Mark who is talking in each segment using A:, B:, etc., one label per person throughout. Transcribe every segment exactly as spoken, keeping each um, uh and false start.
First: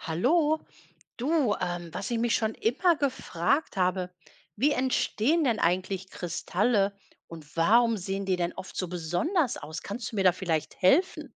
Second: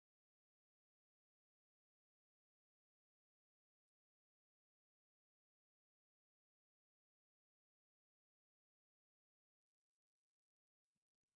A: Hallo, du, ähm, was ich mich schon immer gefragt habe, wie entstehen denn eigentlich Kristalle und warum sehen die denn oft so besonders aus? Kannst du mir da vielleicht helfen?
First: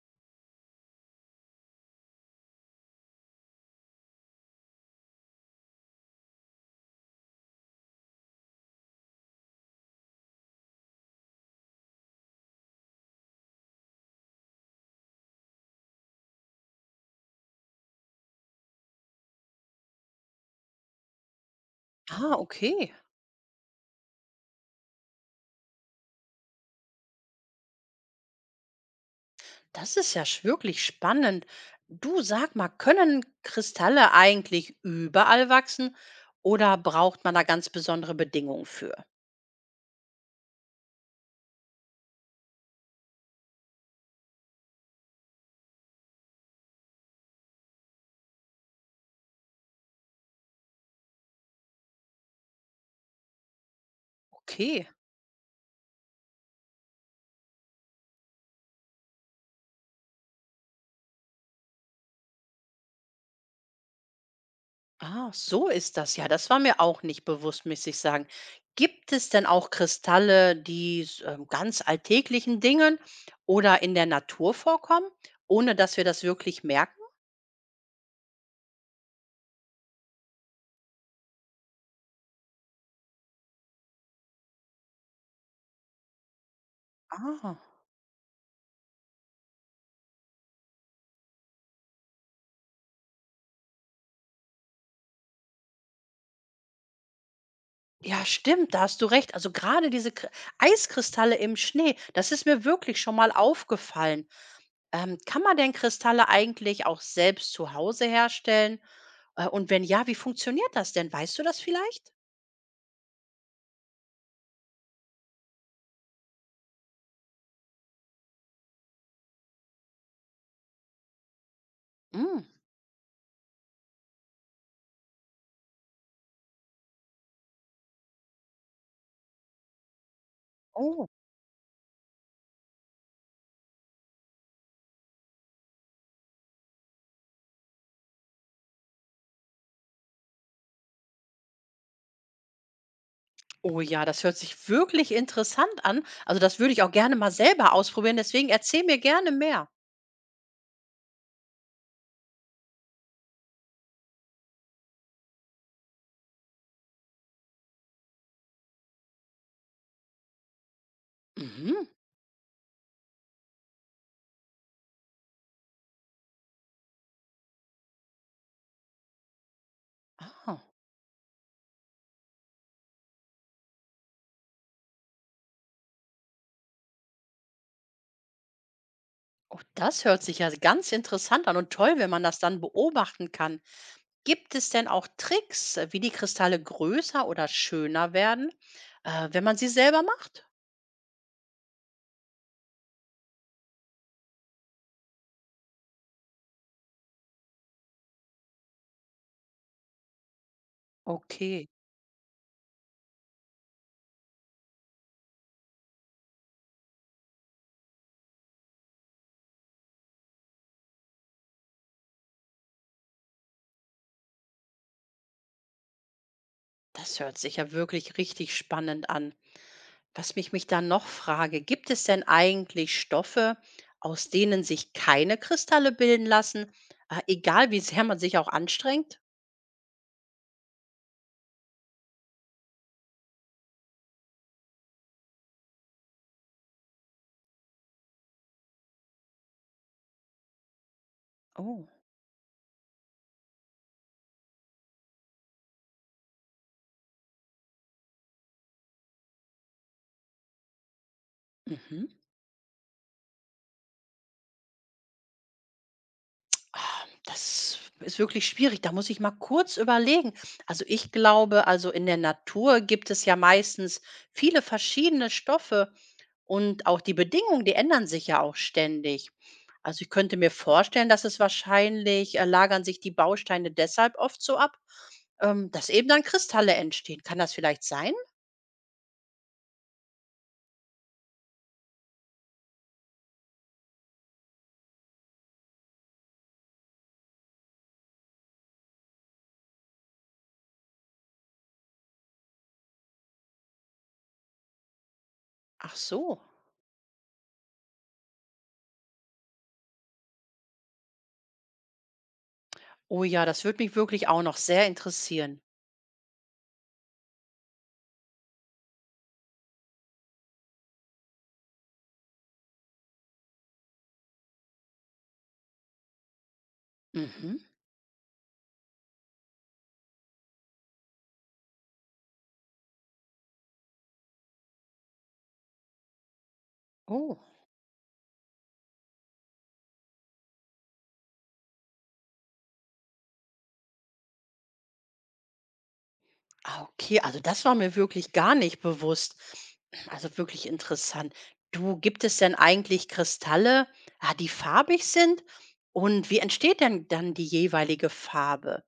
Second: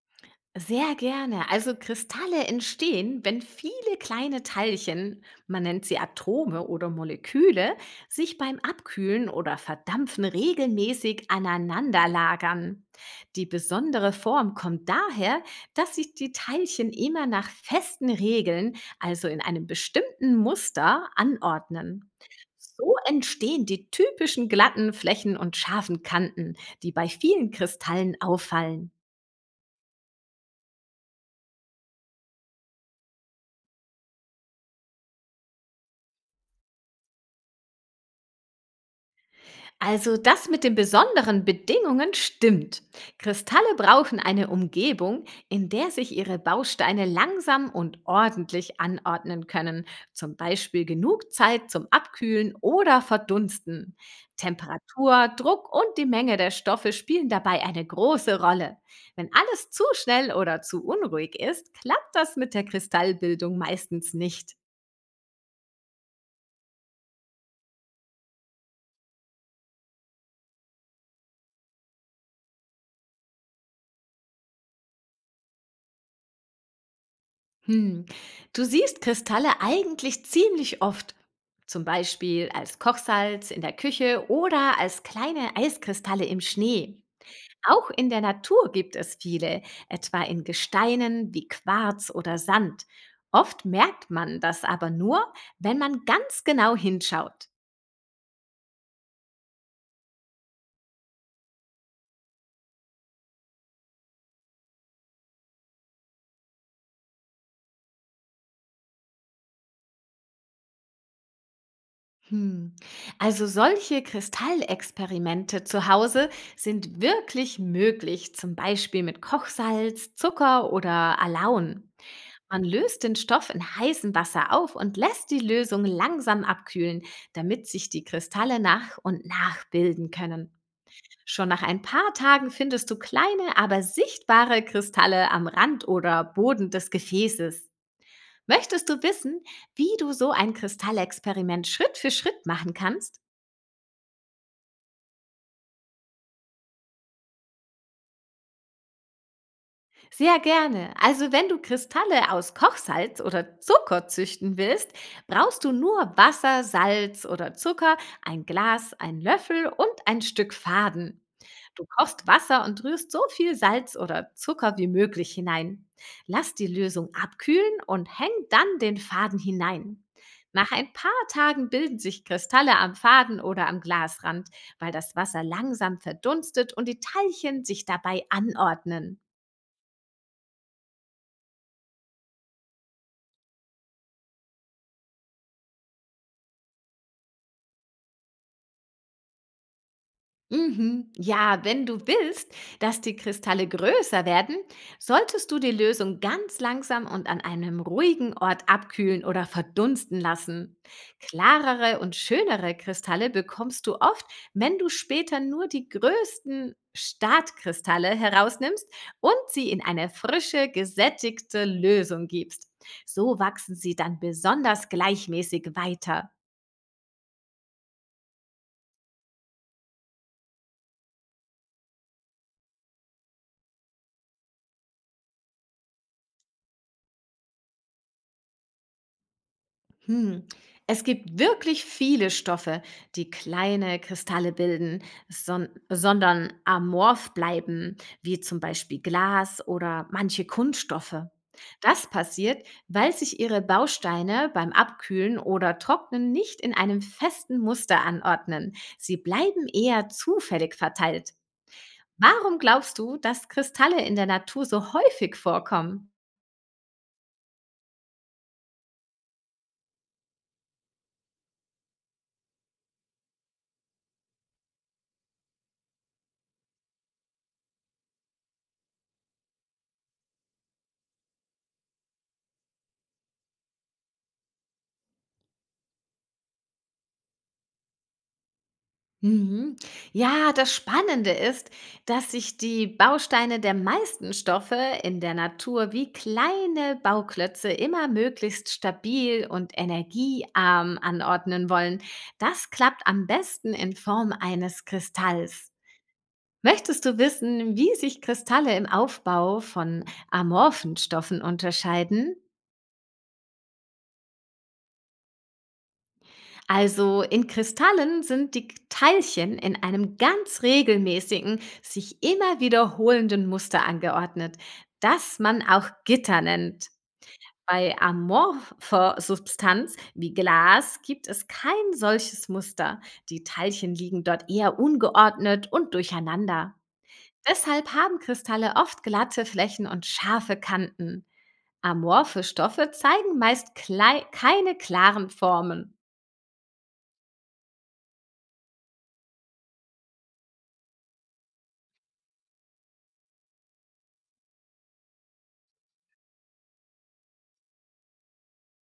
B: Sehr gerne. Also Kristalle entstehen, wenn viele kleine Teilchen, man nennt sie Atome oder Moleküle, sich beim Abkühlen oder Verdampfen regelmäßig aneinander lagern. Die besondere Form kommt daher, dass sich die Teilchen immer nach festen Regeln, also in einem bestimmten Muster, anordnen.
A: Ah,
B: So
A: okay.
B: entstehen die typischen glatten Flächen und scharfen Kanten, die bei vielen Kristallen auffallen.
A: Das ist ja sch- wirklich spannend. Du, sag mal, können Kristalle eigentlich überall wachsen oder braucht man da ganz besondere Bedingungen für?
B: Also das mit den besonderen Bedingungen stimmt. Kristalle brauchen eine Umgebung, in der sich ihre Bausteine langsam und ordentlich anordnen können, zum Beispiel genug Zeit zum Abkühlen oder Verdunsten.
A: Okay.
B: Temperatur, Druck und die Menge der Stoffe spielen dabei eine große Rolle. Wenn alles zu schnell oder zu unruhig ist, klappt das mit der Kristallbildung meistens nicht.
A: Ah, so ist das ja. Das war mir auch nicht bewusst, muss ich sagen. Gibt es denn auch Kristalle, die s- ähm, ganz alltäglichen Dingen oder in der Natur vorkommen, ohne dass wir das wirklich merken?
B: Hm. Du siehst Kristalle eigentlich ziemlich oft. Zum Beispiel als Kochsalz in der Küche oder als kleine Eiskristalle im Schnee.
A: Ah,
B: Auch in der Natur gibt es viele, etwa in Gesteinen wie Quarz oder Sand. Oft merkt man das aber nur, wenn man ganz genau hinschaut.
A: ja, stimmt, da hast du recht. Also gerade diese Kr- Eiskristalle im Schnee, das ist mir wirklich schon mal aufgefallen. Ähm, kann man denn Kristalle eigentlich auch selbst zu Hause herstellen? Äh, und wenn ja, wie funktioniert das denn? Weißt du das vielleicht?
B: Hm. Also solche Kristallexperimente zu Hause sind wirklich möglich, zum Beispiel mit Kochsalz, Zucker oder Alaun.
A: Mm.
B: Man löst den Stoff in heißem Wasser auf und lässt die Lösung langsam abkühlen, damit sich die Kristalle nach und nach bilden können.
A: Oh.
B: Schon nach ein paar Tagen findest du kleine, aber sichtbare Kristalle am Rand oder Boden des Gefäßes. Möchtest du wissen, wie du so ein Kristallexperiment Schritt für Schritt machen kannst?
A: Oh ja, das hört sich wirklich interessant an. Also das würde ich auch gerne mal selber ausprobieren. Deswegen erzähl mir gerne mehr.
B: Sehr gerne. Also wenn du Kristalle aus Kochsalz oder Zucker züchten willst, brauchst du nur Wasser, Salz oder Zucker, ein Glas, einen Löffel und ein Stück Faden. Du
A: Mhm.
B: kochst Wasser und rührst so viel Salz oder Zucker wie möglich hinein. Lass die Lösung abkühlen und häng dann den Faden hinein.
A: Ah,
B: Nach ein paar Tagen bilden sich Kristalle am Faden oder am Glasrand, weil das Wasser langsam verdunstet und die Teilchen sich dabei anordnen.
A: oh, das hört sich ja ganz interessant an und toll, wenn man das dann beobachten kann. Gibt es denn auch Tricks, äh, wie die Kristalle größer oder schöner werden, äh, wenn man sie selber macht?
B: Mhm. Ja, wenn du willst, dass die Kristalle größer werden, solltest du die Lösung ganz langsam und an einem ruhigen Ort abkühlen oder verdunsten lassen.
A: Okay,
B: Klarere und schönere Kristalle bekommst du oft, wenn du später nur die größten Startkristalle herausnimmst und sie in eine frische, gesättigte Lösung gibst. So wachsen sie dann besonders gleichmäßig weiter.
A: das hört sich ja wirklich richtig spannend an. Was mich mich dann noch frage, gibt es denn eigentlich Stoffe, aus denen sich keine Kristalle bilden lassen, äh, egal wie sehr man sich auch anstrengt?
B: Hm. Es gibt wirklich viele Stoffe, die kleine Kristalle bilden, son sondern amorph bleiben, wie zum Beispiel Glas oder manche Kunststoffe.
A: Oh.
B: Das passiert, weil sich ihre Bausteine beim Abkühlen oder Trocknen nicht in einem festen Muster anordnen. Sie bleiben eher zufällig verteilt.
A: Mhm.
B: Warum glaubst du, dass Kristalle in der Natur so häufig vorkommen?
A: Ah, das ist wirklich schwierig. Da muss ich mal kurz überlegen. Also ich glaube, also in der Natur gibt es ja meistens viele verschiedene Stoffe. Und auch die Bedingungen, die ändern sich ja auch ständig. Also ich könnte mir vorstellen, dass es wahrscheinlich äh, lagern sich die Bausteine deshalb oft so ab, ähm, dass eben dann Kristalle entstehen. Kann das vielleicht sein?
B: Mhm. Ja, das Spannende ist, dass sich die Bausteine der meisten Stoffe in der Natur wie kleine Bauklötze immer möglichst stabil und energiearm anordnen wollen. Das klappt am besten in Form eines Kristalls.
A: Ach so.
B: Möchtest du wissen, wie sich Kristalle im Aufbau von amorphen Stoffen unterscheiden?
A: Oh ja, das würde mich wirklich auch noch sehr interessieren.
B: Also in Kristallen sind die Teilchen in einem ganz regelmäßigen, sich immer wiederholenden Muster angeordnet, das man auch Gitter nennt.
A: Mhm.
B: Bei amorpher Substanz wie Glas gibt es kein solches Muster. Die Teilchen liegen dort eher ungeordnet und durcheinander.
A: Oh.
B: Deshalb haben Kristalle oft glatte Flächen und scharfe Kanten. Amorphe Stoffe zeigen meist klei keine klaren Formen.
A: Ah, okay, also das war mir wirklich gar nicht bewusst. Also wirklich interessant. Du, gibt es denn eigentlich Kristalle, ah, die farbig sind? Und wie entsteht denn dann die jeweilige Farbe?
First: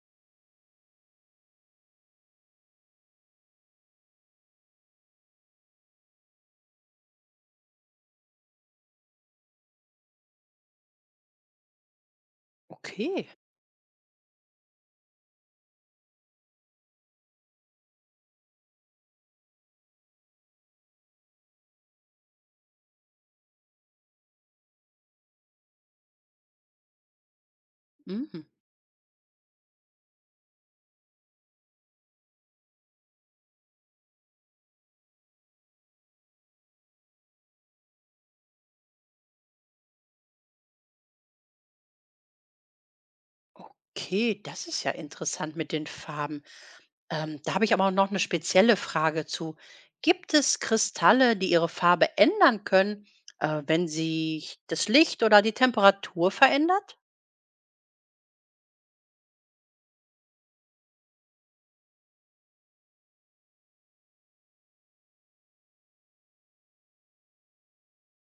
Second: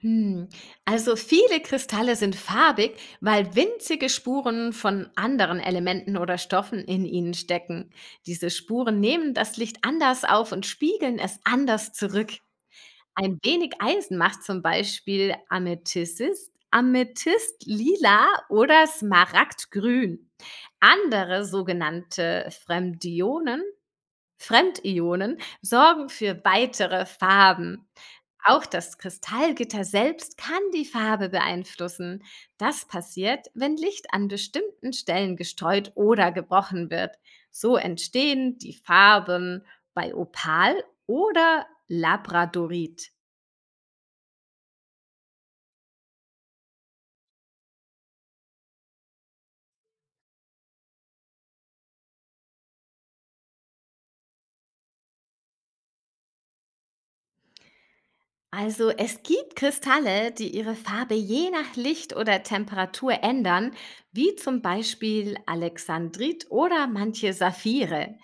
B: Hm. Also viele Kristalle sind farbig, weil winzige Spuren von anderen Elementen oder Stoffen in ihnen stecken. Diese Spuren nehmen das Licht anders auf und spiegeln es anders zurück.
A: Okay.
B: Ein wenig Eisen macht zum Beispiel Amethyst, Amethyst lila oder Smaragdgrün. Andere sogenannte Fremdionen Fremdionen sorgen für weitere Farben.
A: Mhm.
B: Auch das Kristallgitter selbst kann die Farbe beeinflussen. Das passiert, wenn Licht an bestimmten Stellen gestreut oder gebrochen wird. So entstehen die Farben bei Opal oder Labradorit.
A: Okay, das ist ja interessant mit den Farben. Ähm, da habe ich aber auch noch eine spezielle Frage zu. Gibt es Kristalle, die ihre Farbe ändern können, äh, wenn sich das Licht oder die Temperatur verändert?
B: Also es gibt Kristalle, die ihre Farbe je nach Licht oder Temperatur ändern, wie zum Beispiel Alexandrit oder manche Saphire.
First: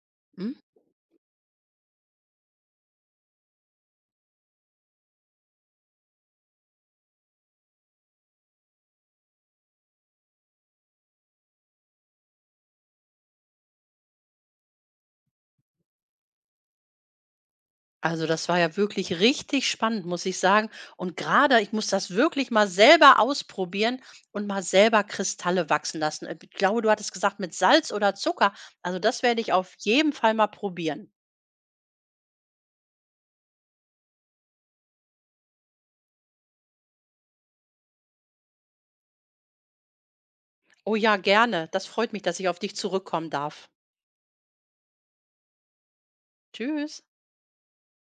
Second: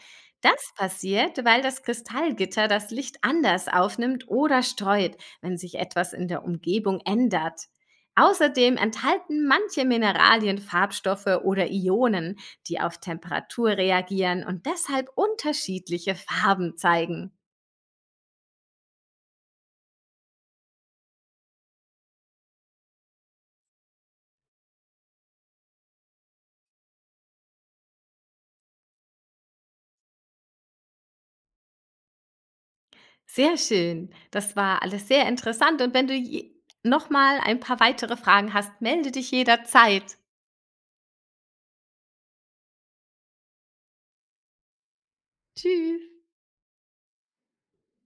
B: Das passiert, weil das Kristallgitter das Licht anders aufnimmt oder streut, wenn sich etwas in der Umgebung ändert. Außerdem enthalten manche Mineralien Farbstoffe oder Ionen, die auf Temperatur reagieren und deshalb unterschiedliche Farben zeigen.
A: Also, das war ja wirklich richtig spannend, muss ich sagen. Und gerade ich muss das wirklich mal selber ausprobieren und mal selber Kristalle wachsen lassen. Äh, ich glaube, du hattest gesagt, mit Salz oder Zucker. Also, das werde ich auf jeden Fall mal probieren.
B: Sehr schön. Das war alles sehr interessant und wenn du je noch mal ein paar weitere Fragen hast, melde dich jederzeit.
A: Oh ja, gerne. Das freut mich, dass ich auf dich zurückkommen darf.
B: Tschüss.
A: Tschüss.